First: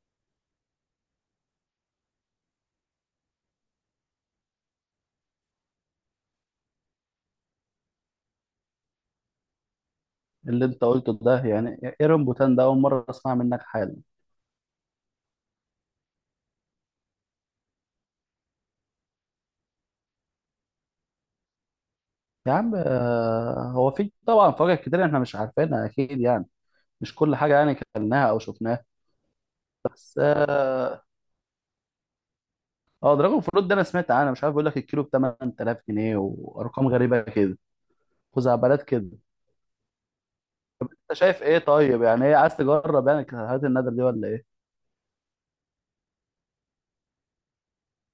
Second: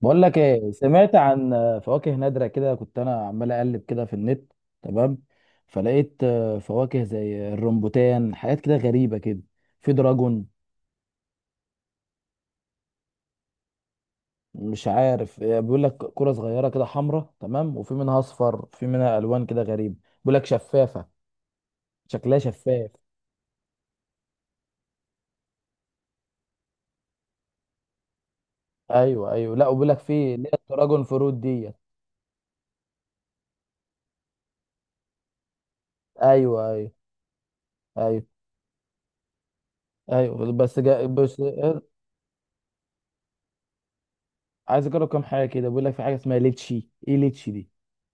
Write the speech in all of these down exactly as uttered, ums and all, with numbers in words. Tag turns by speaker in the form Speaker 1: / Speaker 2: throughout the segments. Speaker 1: بقول لك ايه، سمعت عن فواكه نادرة كده. كنت انا عمال اقلب كده في النت. تمام. فلقيت آه، فواكه زي الرمبوتان، حاجات كده غريبة كده. في دراجون.
Speaker 2: اللي انت قلته ده يعني ايرون بوتان ده اول مره اسمع منك حالا.
Speaker 1: مش عارف، آه، بيقول لك كرة صغيرة كده حمراء. تمام، وفي منها اصفر، في منها الوان كده غريبة. بيقول لك شفافة، شكلها
Speaker 2: يا عم
Speaker 1: شفاف.
Speaker 2: آه، هو في طبعا فواكه كتير احنا مش عارفينها اكيد يعني. مش كل حاجه يعني كلناها او شفناها.
Speaker 1: ايوه ايوه، لا وبيقول لك
Speaker 2: بس
Speaker 1: في اللي هي الدراجون
Speaker 2: اه
Speaker 1: فروت ديت.
Speaker 2: آه، دراجون فروت ده انا سمعت عنها، مش عارف، بيقول لك الكيلو ب تمن تلاف جنيه
Speaker 1: ايوه
Speaker 2: وارقام
Speaker 1: ايوه.
Speaker 2: غريبه كده،
Speaker 1: ايوه
Speaker 2: خزعبلات كده.
Speaker 1: ايوه بس جا
Speaker 2: انت
Speaker 1: بس
Speaker 2: شايف ايه
Speaker 1: آه،
Speaker 2: طيب؟ يعني ايه، عايز تجرب يعني الحاجات النادر دي ولا ايه؟
Speaker 1: عايز اجرب كام حاجة كده. بيقول لك في حاجة اسمها ليتشي. ايه ليتشي دي؟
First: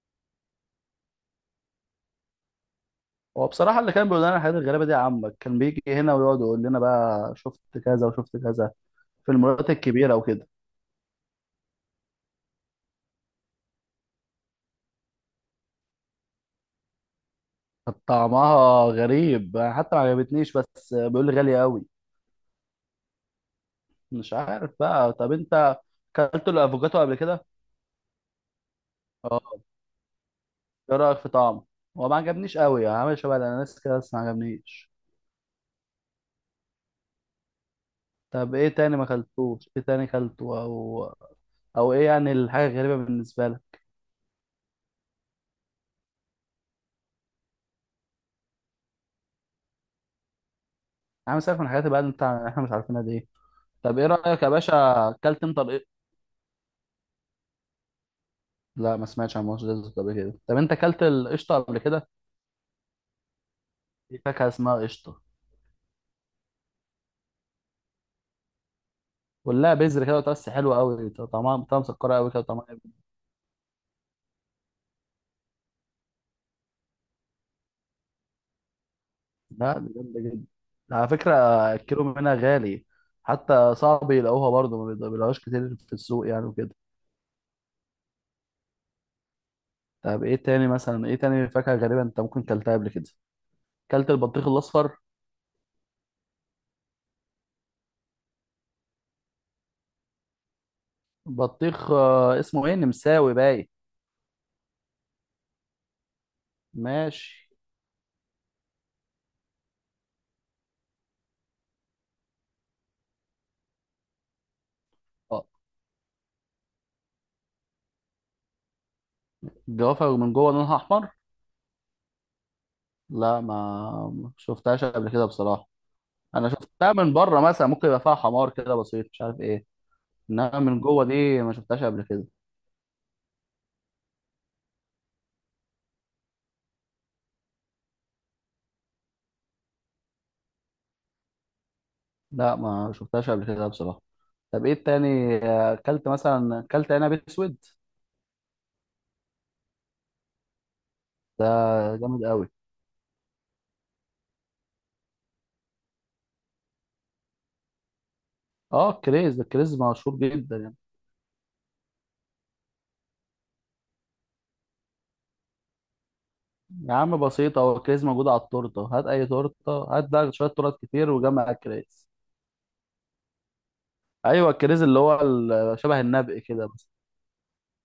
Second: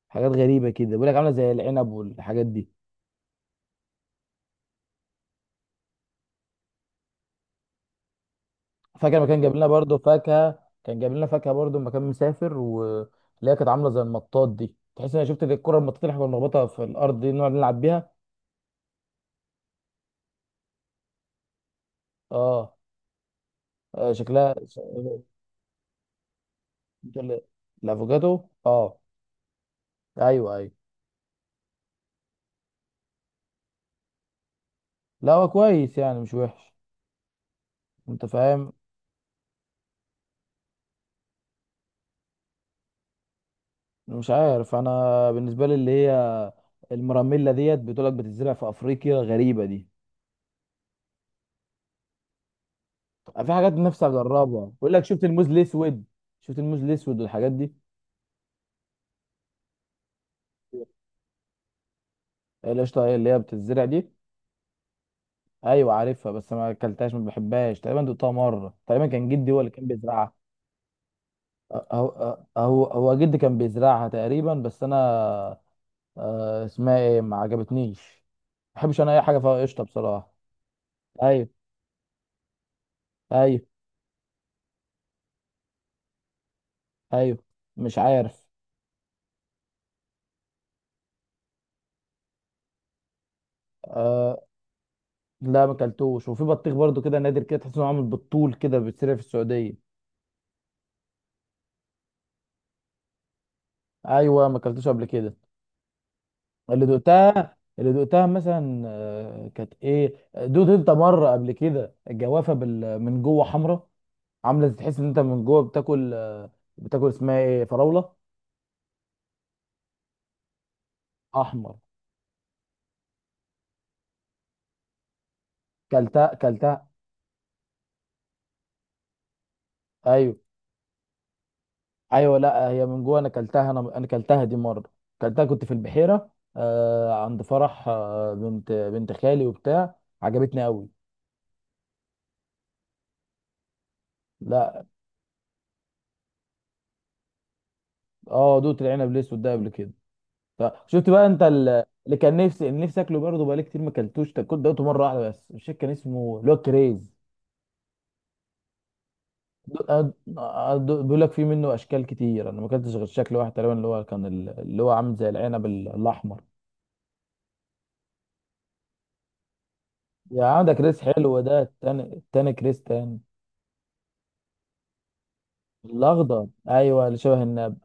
Speaker 1: حاجات غريبه كده، بيقول لك عامله زي العنب والحاجات دي.
Speaker 2: هو بصراحه اللي كان بيقول لنا الحاجات الغريبه دي عمك، كان بيجي هنا ويقعد يقول لنا بقى شفت كذا وشفت كذا
Speaker 1: فاكر لما
Speaker 2: في
Speaker 1: كان جايب لنا
Speaker 2: المولات
Speaker 1: برضه
Speaker 2: الكبيره وكده.
Speaker 1: فاكهه، كان جايب لنا فاكهه برضه لما كان مسافر، واللي هي كانت عامله زي المطاط دي. تحس ان انا شفت الكره المطاط اللي احنا كنا بنخبطها في الارض دي نقعد نلعب
Speaker 2: كانت
Speaker 1: بيها.
Speaker 2: طعمها غريب حتى ما عجبتنيش، بس بيقول لي غالية قوي.
Speaker 1: اه. آه،
Speaker 2: مش
Speaker 1: شكلها
Speaker 2: عارف
Speaker 1: ش-
Speaker 2: بقى. طب انت اكلت الافوكاتو قبل
Speaker 1: شكل-
Speaker 2: كده؟
Speaker 1: الافوكادو اه.
Speaker 2: اه،
Speaker 1: ايوه ايوه.
Speaker 2: ايه رايك في طعمه؟ هو ما عجبنيش قوي يعني، عامل شبه الاناناس كده بس ما عجبنيش.
Speaker 1: لا هو كويس يعني، مش وحش. انت
Speaker 2: طب ايه
Speaker 1: فاهم.
Speaker 2: تاني ما اكلتوش؟ ايه تاني اكلته، او او ايه يعني الحاجه الغريبه بالنسبه لك؟
Speaker 1: مش عارف، انا بالنسبه لي اللي هي المراميلا ديت، بتقول لك بتزرع في افريقيا، غريبه دي.
Speaker 2: عامل سالك من الحاجات بقى اللي انت احنا مش عارفينها دي.
Speaker 1: في حاجات
Speaker 2: طب
Speaker 1: نفسي
Speaker 2: ايه رايك
Speaker 1: اجربها،
Speaker 2: يا باشا؟
Speaker 1: بيقول لك شفت
Speaker 2: اكلت
Speaker 1: الموز
Speaker 2: انت الق-
Speaker 1: الاسود. شفت الموز الاسود والحاجات دي.
Speaker 2: لا، ما سمعتش عن مصر ديزرت قبل كده. طب انت اكلت القشطه قبل كده؟
Speaker 1: القشطه هي اللي هي بتتزرع دي.
Speaker 2: في فاكهه اسمها قشطه.
Speaker 1: ايوه عارفها، بس ما اكلتهاش، ما بحبهاش تقريبا. دقتها مره تقريبا، كان جدي هو اللي
Speaker 2: كلها
Speaker 1: كان
Speaker 2: بذر كده
Speaker 1: بيزرعها.
Speaker 2: وتقص، حلوه قوي، طعمها طعمها مسكره قوي
Speaker 1: هو
Speaker 2: كده طعمها.
Speaker 1: هو هو جدي كان بيزرعها تقريبا. بس انا آه، اسمها ايه، ما عجبتنيش. ما بحبش انا اي حاجه فيها
Speaker 2: لا
Speaker 1: قشطه
Speaker 2: دي جامده
Speaker 1: بصراحه.
Speaker 2: جدا على فكره،
Speaker 1: ايوه
Speaker 2: الكيلو منها غالي،
Speaker 1: ايوه
Speaker 2: حتى صعب يلاقوها برضه، ما بيلاقوهاش كتير في السوق يعني وكده.
Speaker 1: ايوه. مش عارف.
Speaker 2: طب ايه تاني مثلا؟ ايه تاني فاكهه غريبه انت ممكن كلتها قبل كده؟ كلت
Speaker 1: أه،
Speaker 2: البطيخ الاصفر؟
Speaker 1: لا ما اكلتوش. وفي بطيخ برضو كده نادر كده، تحس انه عامل بالطول كده، بيتسرع في السعوديه.
Speaker 2: بطيخ، آه، اسمه ايه، نمساوي باي؟
Speaker 1: ايوه ما اكلتوش قبل كده. اللي
Speaker 2: ماشي.
Speaker 1: دقتها اللي دقتها مثلا آه، كانت ايه دوت انت مره قبل كده، الجوافه بال... من جوه حمراء. عامله زي- تحس ان انت
Speaker 2: اه،
Speaker 1: من جوه بتاكل، آه، بتاكل اسمها ايه، فراوله.
Speaker 2: الجوافه من جوه لونها احمر؟
Speaker 1: احمر.
Speaker 2: لا ما ما شفتهاش قبل كده بصراحه.
Speaker 1: كلتها
Speaker 2: انا
Speaker 1: كلتها.
Speaker 2: شفتها من بره مثلا، ممكن يبقى فيها حمار كده بسيط، مش عارف ايه،
Speaker 1: ايوه
Speaker 2: انما من جوه دي ما شفتهاش قبل كده.
Speaker 1: ايوه، لا هي من جوه انا كلتها، انا انا كلتها دي مره. كلتها كنت في البحيره، آه، عند فرح آه، بنت بنت خالي وبتاع. عجبتني قوي.
Speaker 2: لا ما شفتهاش قبل كده بصراحة. طب ايه
Speaker 1: لا.
Speaker 2: التاني، آه، اكلت مثلا، اكلت عنب اسود؟
Speaker 1: اه دوت العنب الاسود ده قبل كده. فشفت بقى انت
Speaker 2: ده
Speaker 1: ال- اللي
Speaker 2: جامد
Speaker 1: كان
Speaker 2: قوي،
Speaker 1: نفسي، اللي نفسي اكله برضه بقالي كتير ما اكلتوش ده. كنت دقته مره واحده بس، مش فاكر كان اسمه اللي هو الكريز.
Speaker 2: اه الكريز ده، الكريز
Speaker 1: دو- أه-
Speaker 2: مشهور
Speaker 1: أه-
Speaker 2: جدا
Speaker 1: آه،
Speaker 2: يعني.
Speaker 1: دو- بيقول لك في منه اشكال كتير. انا ما اكلتش غير شكل واحد تقريبا، اللي هو كان ال- اللي هو عامل زي العنب ال- الاحمر.
Speaker 2: يا عم بسيطة، هو الكريز موجود على التورتة، هات اي تورتة هات، ده
Speaker 1: يا
Speaker 2: شوية
Speaker 1: عم ده
Speaker 2: تورت
Speaker 1: كريز
Speaker 2: كتير
Speaker 1: حلو،
Speaker 2: وجمع
Speaker 1: ده التاني،
Speaker 2: الكريز.
Speaker 1: التاني كريز تاني.
Speaker 2: ايوه، الكريز اللي هو ال- شبه النبق
Speaker 1: الاخضر
Speaker 2: كده بس.
Speaker 1: ايوه، اللي شبه النب.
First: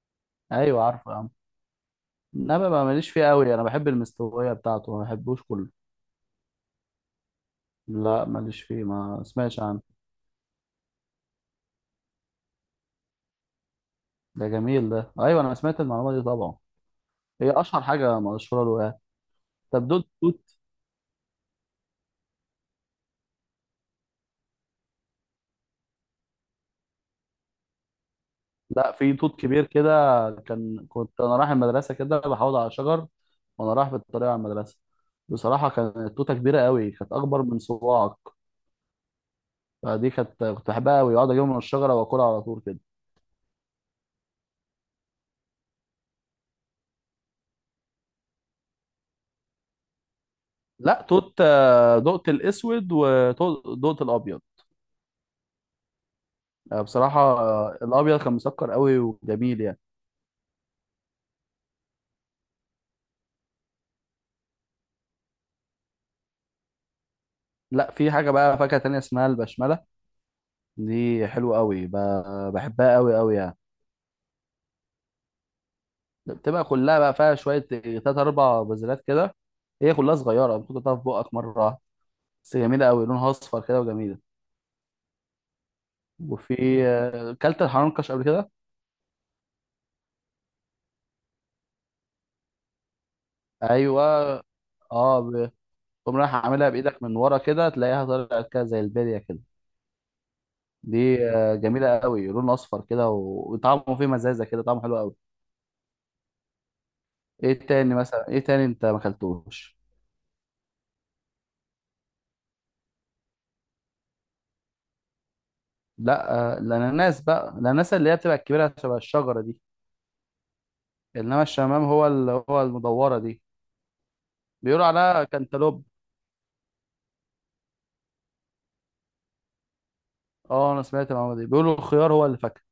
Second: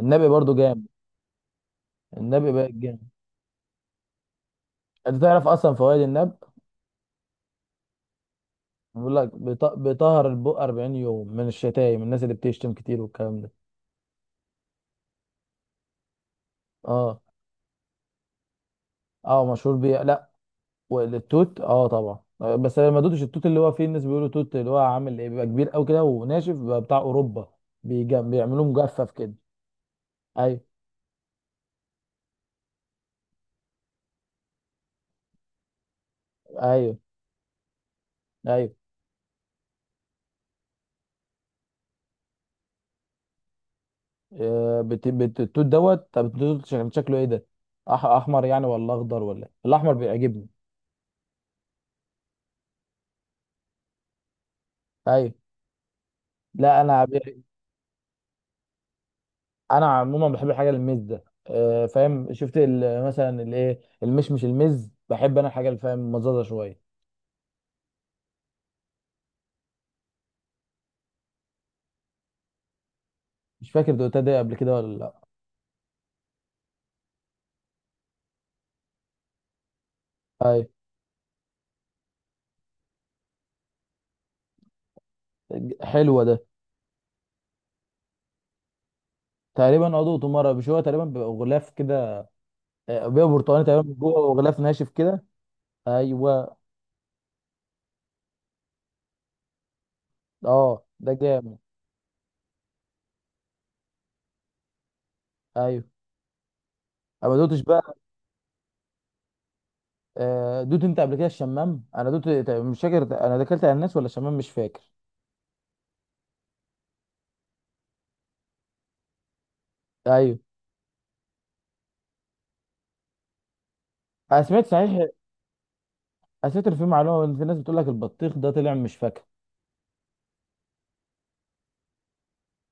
Speaker 1: النبي برضه
Speaker 2: ايوه
Speaker 1: جامد.
Speaker 2: عارفه يا عم.
Speaker 1: النبي
Speaker 2: النبق
Speaker 1: بقى
Speaker 2: ما
Speaker 1: جامد.
Speaker 2: ماليش فيه قوي، انا بحب المستوية بتاعته، ما
Speaker 1: انت
Speaker 2: بحبوش
Speaker 1: تعرف
Speaker 2: كله.
Speaker 1: اصلا فوائد النب؟
Speaker 2: لا ماليش فيه،
Speaker 1: بيقول
Speaker 2: ما
Speaker 1: لك
Speaker 2: سمعتش
Speaker 1: بيط-
Speaker 2: عنه.
Speaker 1: بيطهر البق اربعين يوم من الشتايم، الناس اللي بتشتم كتير والكلام ده.
Speaker 2: ده جميل ده، ايوه انا سمعت المعلومة دي طبعا،
Speaker 1: اه.
Speaker 2: هي اشهر حاجة مشهورة له يعني.
Speaker 1: اه مشهور
Speaker 2: طب
Speaker 1: بيه،
Speaker 2: دول،
Speaker 1: لا. والتوت اه طبعا، آه، بس انا ما دوتش التوت اللي هو فيه، الناس بيقولوا توت اللي هو عامل ايه، بيبقى كبير قوي كده وناشف، بيبقى بتاع اوروبا. بيجم... بيعملوه
Speaker 2: لا
Speaker 1: مجفف
Speaker 2: في
Speaker 1: كده.
Speaker 2: توت كبير كده،
Speaker 1: ايوه
Speaker 2: كان كنت انا رايح المدرسه كده بحوض على شجر وانا رايح بالطريق على المدرسه. بصراحه كانت التوته كبيره قوي،
Speaker 1: ايوه.
Speaker 2: كانت اكبر من صباعك،
Speaker 1: ايوه
Speaker 2: فدي كانت كنت بحبها قوي اقعد اجيبها من الشجره واكلها على طول كده.
Speaker 1: آه بت... بت... التوت دوت. طب التوت شكل- شكله ايه ده؟ أح... احمر يعني، ولا اخضر، ولا إيه؟ الاحمر بيعجبني.
Speaker 2: لا توت، آه، دقت الاسود ودقت الابيض.
Speaker 1: ايوه. لا
Speaker 2: آه،
Speaker 1: انا
Speaker 2: بصراحه
Speaker 1: بي...
Speaker 2: آه، الابيض كان مسكر قوي وجميل يعني.
Speaker 1: انا عموما بحب الحاجه المزه. آه فاهم؟ شفت ال... مثلا الايه، المشمش المز، بحب انا الحاجه اللي فاهم مزازه شويه.
Speaker 2: لا في حاجه بقى فاكهه تانية اسمها البشمله، دي حلوه قوي، ب- بحبها قوي قوي يعني.
Speaker 1: مش فاكر دوتها دي قبل كده ولا لا.
Speaker 2: بتبقى كلها بقى فيها شويه تلات اربع بذرات كده، هي كلها صغيره،
Speaker 1: ايوه.
Speaker 2: ممكن تحطها في بقك مره واحدة. بس جميله قوي، لونها اصفر كده وجميله.
Speaker 1: حلوه ده.
Speaker 2: وفي، آه، كلت الحنكش قبل كده؟
Speaker 1: تقريبا عضو مرة، مش هو تقريبا بيبقى غلاف كده، آه، بيبقى برتقاني تقريبا من
Speaker 2: ايوه.
Speaker 1: جوه وغلاف ناشف
Speaker 2: اه
Speaker 1: كده.
Speaker 2: ب- تقوم رايح
Speaker 1: ايوه.
Speaker 2: عاملها بايدك من ورا كده، تلاقيها طلعت كده زي البليه كده،
Speaker 1: اه ده
Speaker 2: دي آه،
Speaker 1: جامد.
Speaker 2: جميله قوي، لون اصفر كده و- وطعمه فيه مزازه كده، طعمه حلو قوي.
Speaker 1: ايوه انا ما دوتش
Speaker 2: ايه تاني
Speaker 1: بقى.
Speaker 2: مثلا؟ ايه تاني انت ما اكلتوش؟
Speaker 1: آه، دوت انت قبل كده الشمام؟ انا دوت، مش فاكر انا دخلت على الناس، ولا الشمام مش فاكر.
Speaker 2: لا آه، الاناناس بقى، الاناناس اللي هي بتبقى الكبيره شبه الشجره دي،
Speaker 1: ايوه
Speaker 2: انما الشمام هو اللي هو المدوره دي،
Speaker 1: انا سمعت
Speaker 2: بيقولوا
Speaker 1: صحيح.
Speaker 2: عليها كانتالوب.
Speaker 1: انا سمعت إن في معلومه، ان في ناس بتقول لك البطيخ ده طلع مش فاكهه.
Speaker 2: اه انا سمعت المعلومه دي، بيقولوا الخيار هو اللي فاكهه.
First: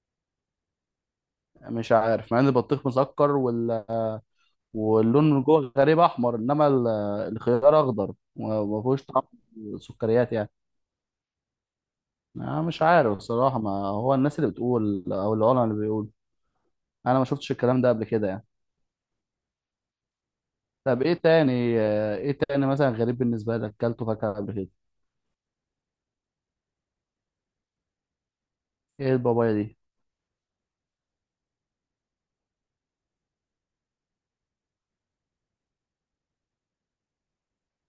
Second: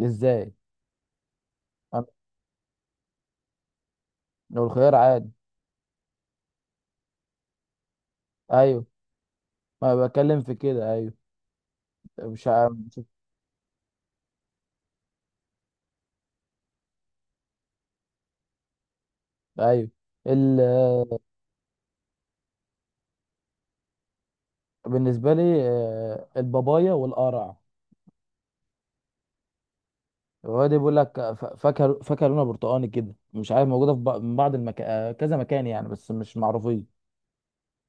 Speaker 1: ازاي؟
Speaker 2: مش
Speaker 1: أنا-
Speaker 2: عارف، مع ان البطيخ مسكر وال...
Speaker 1: لو الخيار عادي.
Speaker 2: واللون من جوه غريب احمر، انما ال- الخيار اخضر وما
Speaker 1: ايوه
Speaker 2: فيهوش طعم
Speaker 1: ما
Speaker 2: سكريات
Speaker 1: بتكلم
Speaker 2: يعني.
Speaker 1: في كده. ايوه مش
Speaker 2: انا
Speaker 1: عارف.
Speaker 2: مش عارف الصراحه، ما هو الناس اللي بتقول او العلماء اللي بيقول، انا ما شفتش الكلام ده قبل كده يعني.
Speaker 1: ايوه ال...
Speaker 2: طب ايه تاني؟ ايه تاني مثلا غريب بالنسبه لك اكلته فاكهه قبل كده؟
Speaker 1: بالنسبه لي آه، البابايا والقرع.
Speaker 2: ايه البابايا دي؟
Speaker 1: هو ده بيقول لك ف- فاكهه، فاكهه لونها برتقاني كده، مش عارف موجوده في بق- من بعض المكان، كذا مكان يعني، بس مش معروفين.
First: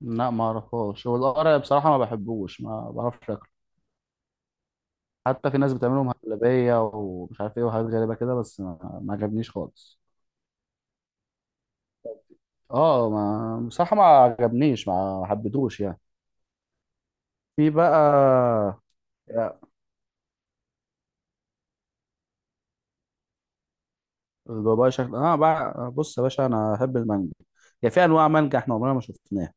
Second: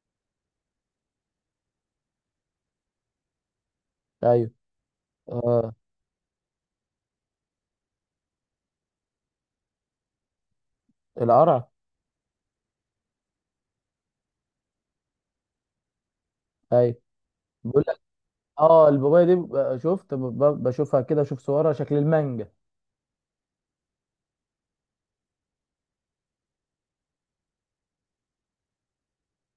Speaker 2: لا ما اعرفهاش، هو القرع بصراحه ما بحبوش، ما بعرفش.
Speaker 1: ايوه.
Speaker 2: حتى في
Speaker 1: آه
Speaker 2: ناس بتعملهم هبلية ومش عارف ايه، وحاجات غريبة كده بس ما, ما عجبنيش خالص.
Speaker 1: القرع.
Speaker 2: اه ما بصراحة ما عجبنيش، ما ما حبيتهوش يعني.
Speaker 1: ايوه
Speaker 2: في
Speaker 1: بيقول لك.
Speaker 2: بقى
Speaker 1: اه البابايا دي
Speaker 2: يا-
Speaker 1: ب- شفت ب- ب- بشوفها كده، بشوف صورها شكل المانجا.
Speaker 2: البابايا شكل. اه بقى بص يا باشا، انا احب المانجا يعني، في انواع مانجا احنا عمرنا ما شفناها،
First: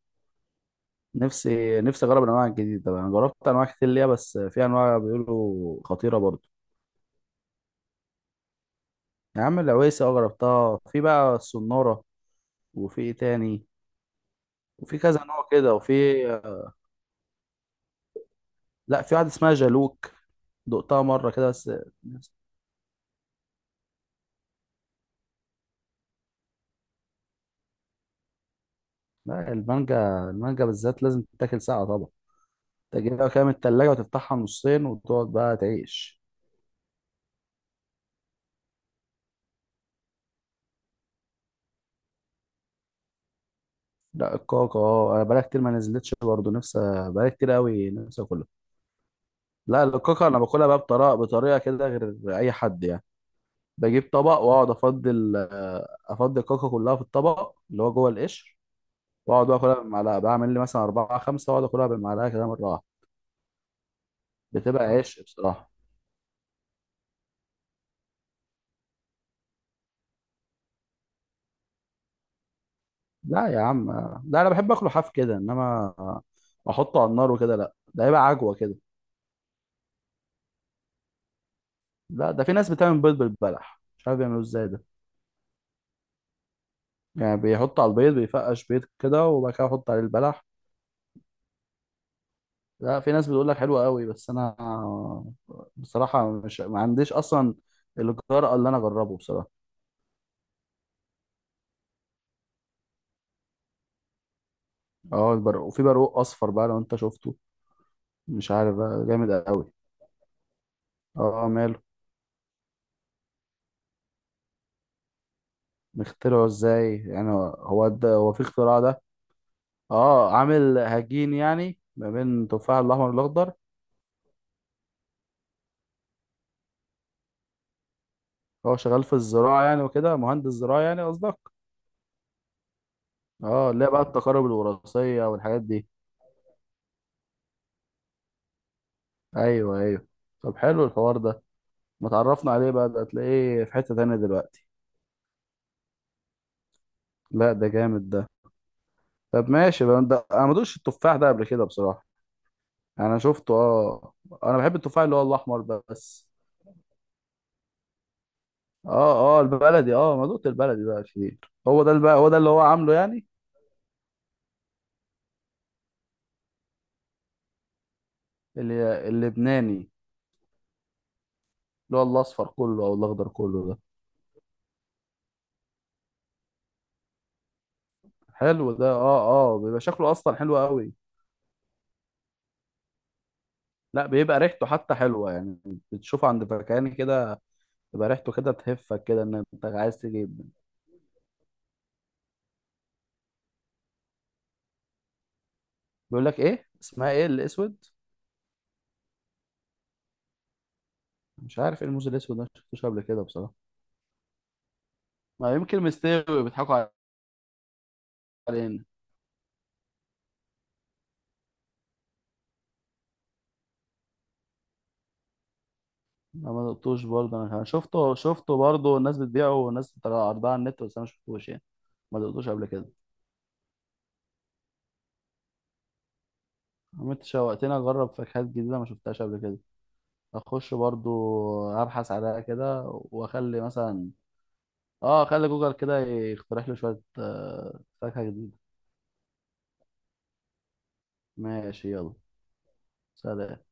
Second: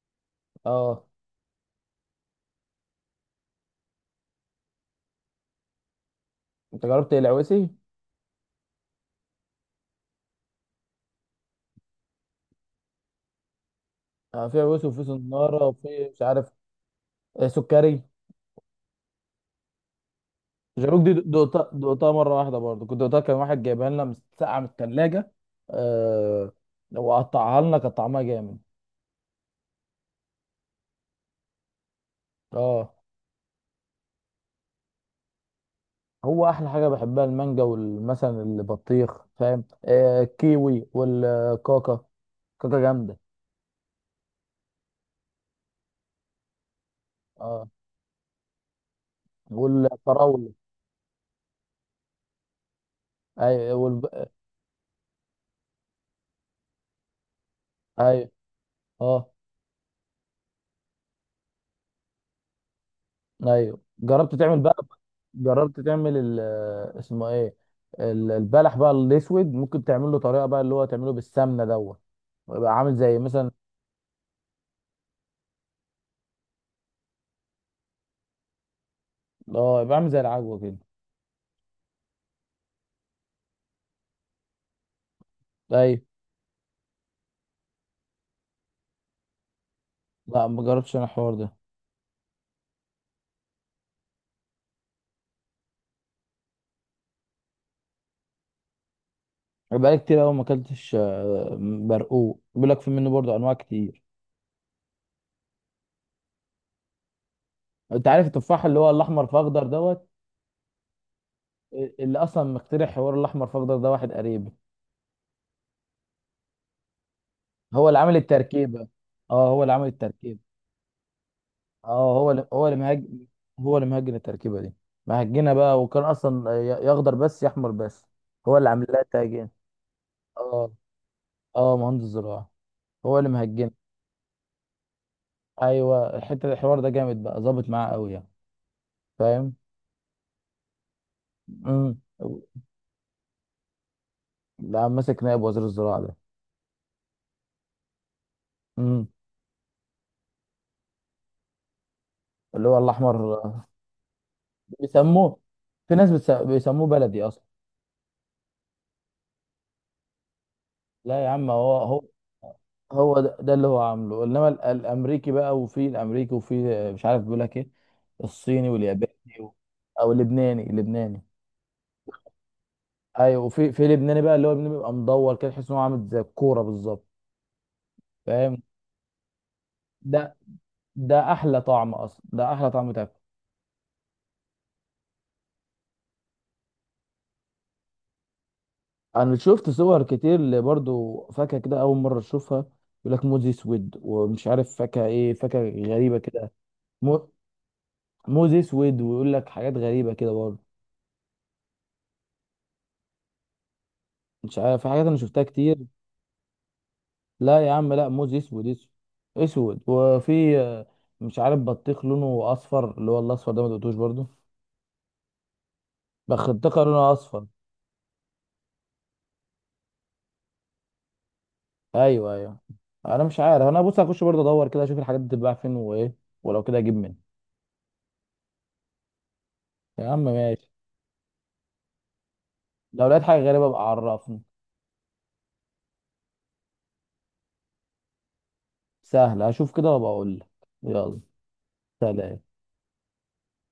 Speaker 1: اه
Speaker 2: نفسي نفسي اجرب الانواع الجديده بقى، انا جربت انواع كتير ليها بس في انواع بيقولوا خطيره برضو.
Speaker 1: انت جربت العويسي؟
Speaker 2: يا عم العويسه، اه جربتها، في بقى السناره، وفي ايه تاني
Speaker 1: آه في عويسي
Speaker 2: وفي
Speaker 1: وفي
Speaker 2: كذا نوع
Speaker 1: صناره،
Speaker 2: كده وفي،
Speaker 1: وفي مش عارف، آه سكري.
Speaker 2: لا في واحد اسمها جالوك،
Speaker 1: جاروك
Speaker 2: دقتها
Speaker 1: دي
Speaker 2: مرة كده
Speaker 1: دقتها،
Speaker 2: بس.
Speaker 1: دقتها مره واحده برضه. كنت دقتها، كان واحد جايبها لنا مس- ساقعه من الثلاجه. آه. وقطعها لنا، كان طعمها جامد.
Speaker 2: لا المانجا، المانجا بالذات لازم تتاكل ساعة طبعا،
Speaker 1: اه.
Speaker 2: تجيبها كده من التلاجة وتفتحها نصين وتقعد بقى تعيش.
Speaker 1: هو احلى حاجه بحبها المانجا، والمثلا البطيخ فاهم، آه الكيوي والكاكا. كاكا جامده.
Speaker 2: لا الكاكا، اه انا بقالي كتير ما نزلتش برضه نفسي، بقالي كتير
Speaker 1: اه
Speaker 2: قوي نفسي اكلها. لا الكاكا انا
Speaker 1: والفراوله.
Speaker 2: باكلها بقى بطريقة بطريقة كده غير اي حد يعني،
Speaker 1: اي
Speaker 2: بجيب
Speaker 1: والب...
Speaker 2: طبق واقعد افضل، افضي الكاكا كلها في الطبق اللي هو جوه
Speaker 1: اي
Speaker 2: القشر،
Speaker 1: اه.
Speaker 2: واقعد بقى اكلها بالمعلقة، بعمل لي مثلا أربعة خمسة واقعد اكلها بالمعلقة كده مرة واحدة،
Speaker 1: ايوه جربت تعمل
Speaker 2: بتبقى
Speaker 1: بقى؟
Speaker 2: عيش بصراحة.
Speaker 1: جربت تعمل ال... آه، اسمه ايه، ال- البلح بقى الاسود، ممكن تعمل له طريقه بقى اللي هو تعمله بالسمنه دوت، يبقى عامل زي
Speaker 2: لا
Speaker 1: مثلا.
Speaker 2: يا عم لا، انا بحب اكله حاف كده، انما احطه على النار وكده لا، ده هيبقى عجوه كده.
Speaker 1: اه يبقى عامل زي العجوه كده.
Speaker 2: لا ده في ناس بتعمل بيض بالبلح، مش عارف بيعملوه ازاي ده،
Speaker 1: ايوه.
Speaker 2: يعني بيحط على البيض، بيفقش بيض كده وبعد كده يحط عليه البلح.
Speaker 1: لا ما جربتش انا الحوار ده.
Speaker 2: لا في ناس بتقول لك حلو قوي، بس انا بصراحه مش ما عنديش اصلا الجرأة اللي انا اجربه بصراحه.
Speaker 1: بقالي كتير قوي ما اكلتش، آه، برقوق بيقول لك في منه برضه انواع كتير.
Speaker 2: اه البرق، وفي برقوق اصفر بقى لو انت شفته،
Speaker 1: انت عارف
Speaker 2: مش
Speaker 1: التفاح
Speaker 2: عارف
Speaker 1: اللي هو
Speaker 2: بقى
Speaker 1: الاحمر
Speaker 2: جامد
Speaker 1: في اخضر
Speaker 2: قوي،
Speaker 1: دوت؟
Speaker 2: اه ماله.
Speaker 1: اللي اصلا مخترع حوار الاحمر في اخضر ده، واحد قريبي.
Speaker 2: مخترعه ازاي يعني؟ هو
Speaker 1: هو
Speaker 2: هو
Speaker 1: اللي
Speaker 2: ده،
Speaker 1: عامل
Speaker 2: هو في اختراع
Speaker 1: التركيبه.
Speaker 2: ده؟
Speaker 1: اه هو اللي عامل
Speaker 2: اه
Speaker 1: التركيبه.
Speaker 2: عامل هجين يعني
Speaker 1: اه
Speaker 2: ما
Speaker 1: هو
Speaker 2: بين
Speaker 1: اللي هو اللي
Speaker 2: التفاح الاحمر
Speaker 1: مهاجم.
Speaker 2: والاخضر.
Speaker 1: هو اللي مهاجم التركيبه دي، مهجنه بقى. وكان اصلا ي- يا اخضر بس يا احمر بس، هو اللي
Speaker 2: هو
Speaker 1: عامل لها
Speaker 2: شغال في
Speaker 1: تهجين.
Speaker 2: الزراعه يعني وكده، مهندس
Speaker 1: اه.
Speaker 2: زراعه يعني قصدك؟
Speaker 1: اه مهندس زراعه، هو اللي مهجنه.
Speaker 2: اه اللي هي بقى التقارب الوراثيه والحاجات دي.
Speaker 1: ايوه الحته، الحوار ده جامد بقى، ظابط معاه قوي يعني. فاهم.
Speaker 2: ايوه ايوه، طب حلو الحوار ده،
Speaker 1: امم.
Speaker 2: ما تعرفنا عليه بقى ده، هتلاقيه في حته تانية دلوقتي.
Speaker 1: اللي عم ماسك نائب وزير الزراعه ده.
Speaker 2: لا ده جامد ده.
Speaker 1: امم.
Speaker 2: طب ماشي بقى، ده انا ما دوقتش التفاح ده قبل كده بصراحه،
Speaker 1: اللي هو
Speaker 2: انا
Speaker 1: الاحمر
Speaker 2: شفته اه، انا بحب التفاح اللي هو
Speaker 1: بيسموه،
Speaker 2: الاحمر ده
Speaker 1: في ناس
Speaker 2: بس.
Speaker 1: بتس- بيسموه بلدي اصلا.
Speaker 2: اه اه، البلدي اه، ما دوقت البلدي ده
Speaker 1: لا يا
Speaker 2: كتير.
Speaker 1: عم هو
Speaker 2: هو ده
Speaker 1: هو،
Speaker 2: بقى، هو ده اللي هو عامله
Speaker 1: هو
Speaker 2: يعني،
Speaker 1: ده, ده اللي هو عامله. انما ال- الامريكي بقى، وفي الامريكي وفي مش عارف بيقول لك ايه، الصيني
Speaker 2: اللي
Speaker 1: والياباني و...
Speaker 2: اللبناني
Speaker 1: او اللبناني، اللبناني.
Speaker 2: اللي هو الاصفر كله او الاخضر
Speaker 1: ايوه
Speaker 2: كله
Speaker 1: وفي،
Speaker 2: ده.
Speaker 1: في لبناني بقى، اللي هو اللبناني بيبقى مدور كده، تحس ان هو عامل زي الكوره بالظبط. فاهم.
Speaker 2: حلو ده اه، اه بيبقى شكله
Speaker 1: ده
Speaker 2: اصلا حلو قوي،
Speaker 1: ده احلى طعم، اصلا ده احلى طعم تاكل.
Speaker 2: لا بيبقى ريحته حتى حلوه يعني، بتشوفه عند فكهاني كده، بيبقى ريحته كده تهفك كده ان
Speaker 1: انا
Speaker 2: انت
Speaker 1: شفت
Speaker 2: عايز
Speaker 1: صور كتير،
Speaker 2: تجيب.
Speaker 1: اللي برضو فاكهه كده اول مره اشوفها. يقول لك موز اسود، ومش عارف فاكهه ايه، فاكهه غريبه
Speaker 2: بيقول لك
Speaker 1: كده.
Speaker 2: ايه اسمها؟ ايه الاسود؟
Speaker 1: موز اسود، ويقول لك حاجات غريبه كده برضه.
Speaker 2: مش عارف ايه الموز الاسود ده، ما شفتوش قبل كده بصراحه،
Speaker 1: مش عارف، في حاجات انا شفتها
Speaker 2: ما
Speaker 1: كتير.
Speaker 2: يمكن مستوي بيضحكوا
Speaker 1: لا يا عم، لا موز اسود اسود.
Speaker 2: علينا.
Speaker 1: اسود. وفي آه، مش عارف، بطيخ لونه اصفر، اللي هو الاصفر ده ما دقتوش برضه،
Speaker 2: انا ما
Speaker 1: بخنتقه
Speaker 2: دقتوش
Speaker 1: لونه
Speaker 2: برضه،
Speaker 1: اصفر.
Speaker 2: انا كمان شفته شفته برضه، الناس بتبيعه والناس بتطلع عرضها على النت، بس انا ما شفتوش يعني، ما
Speaker 1: ايوه
Speaker 2: دقتوش
Speaker 1: ايوه.
Speaker 2: قبل كده.
Speaker 1: انا مش عارف، انا بص هخش برضه ادور كده، اشوف الحاجات دي بتتباع فين وايه، ولو كده اجيب
Speaker 2: عم انت
Speaker 1: منها.
Speaker 2: شوقتني اجرب فاكهات جديده ما شفتهاش قبل كده،
Speaker 1: يا عم ماشي.
Speaker 2: اخش برضو ابحث عليها كده
Speaker 1: لو لقيت حاجه
Speaker 2: واخلي
Speaker 1: غريبه ابقى
Speaker 2: مثلا،
Speaker 1: عرفني.
Speaker 2: اه اخلي جوجل كده يقترح لي شوية آه، فاكهة جديدة.
Speaker 1: سهله اشوف كده وابقى اقول لك. يلا.
Speaker 2: ماشي يلا.
Speaker 1: سلام.
Speaker 2: سلام.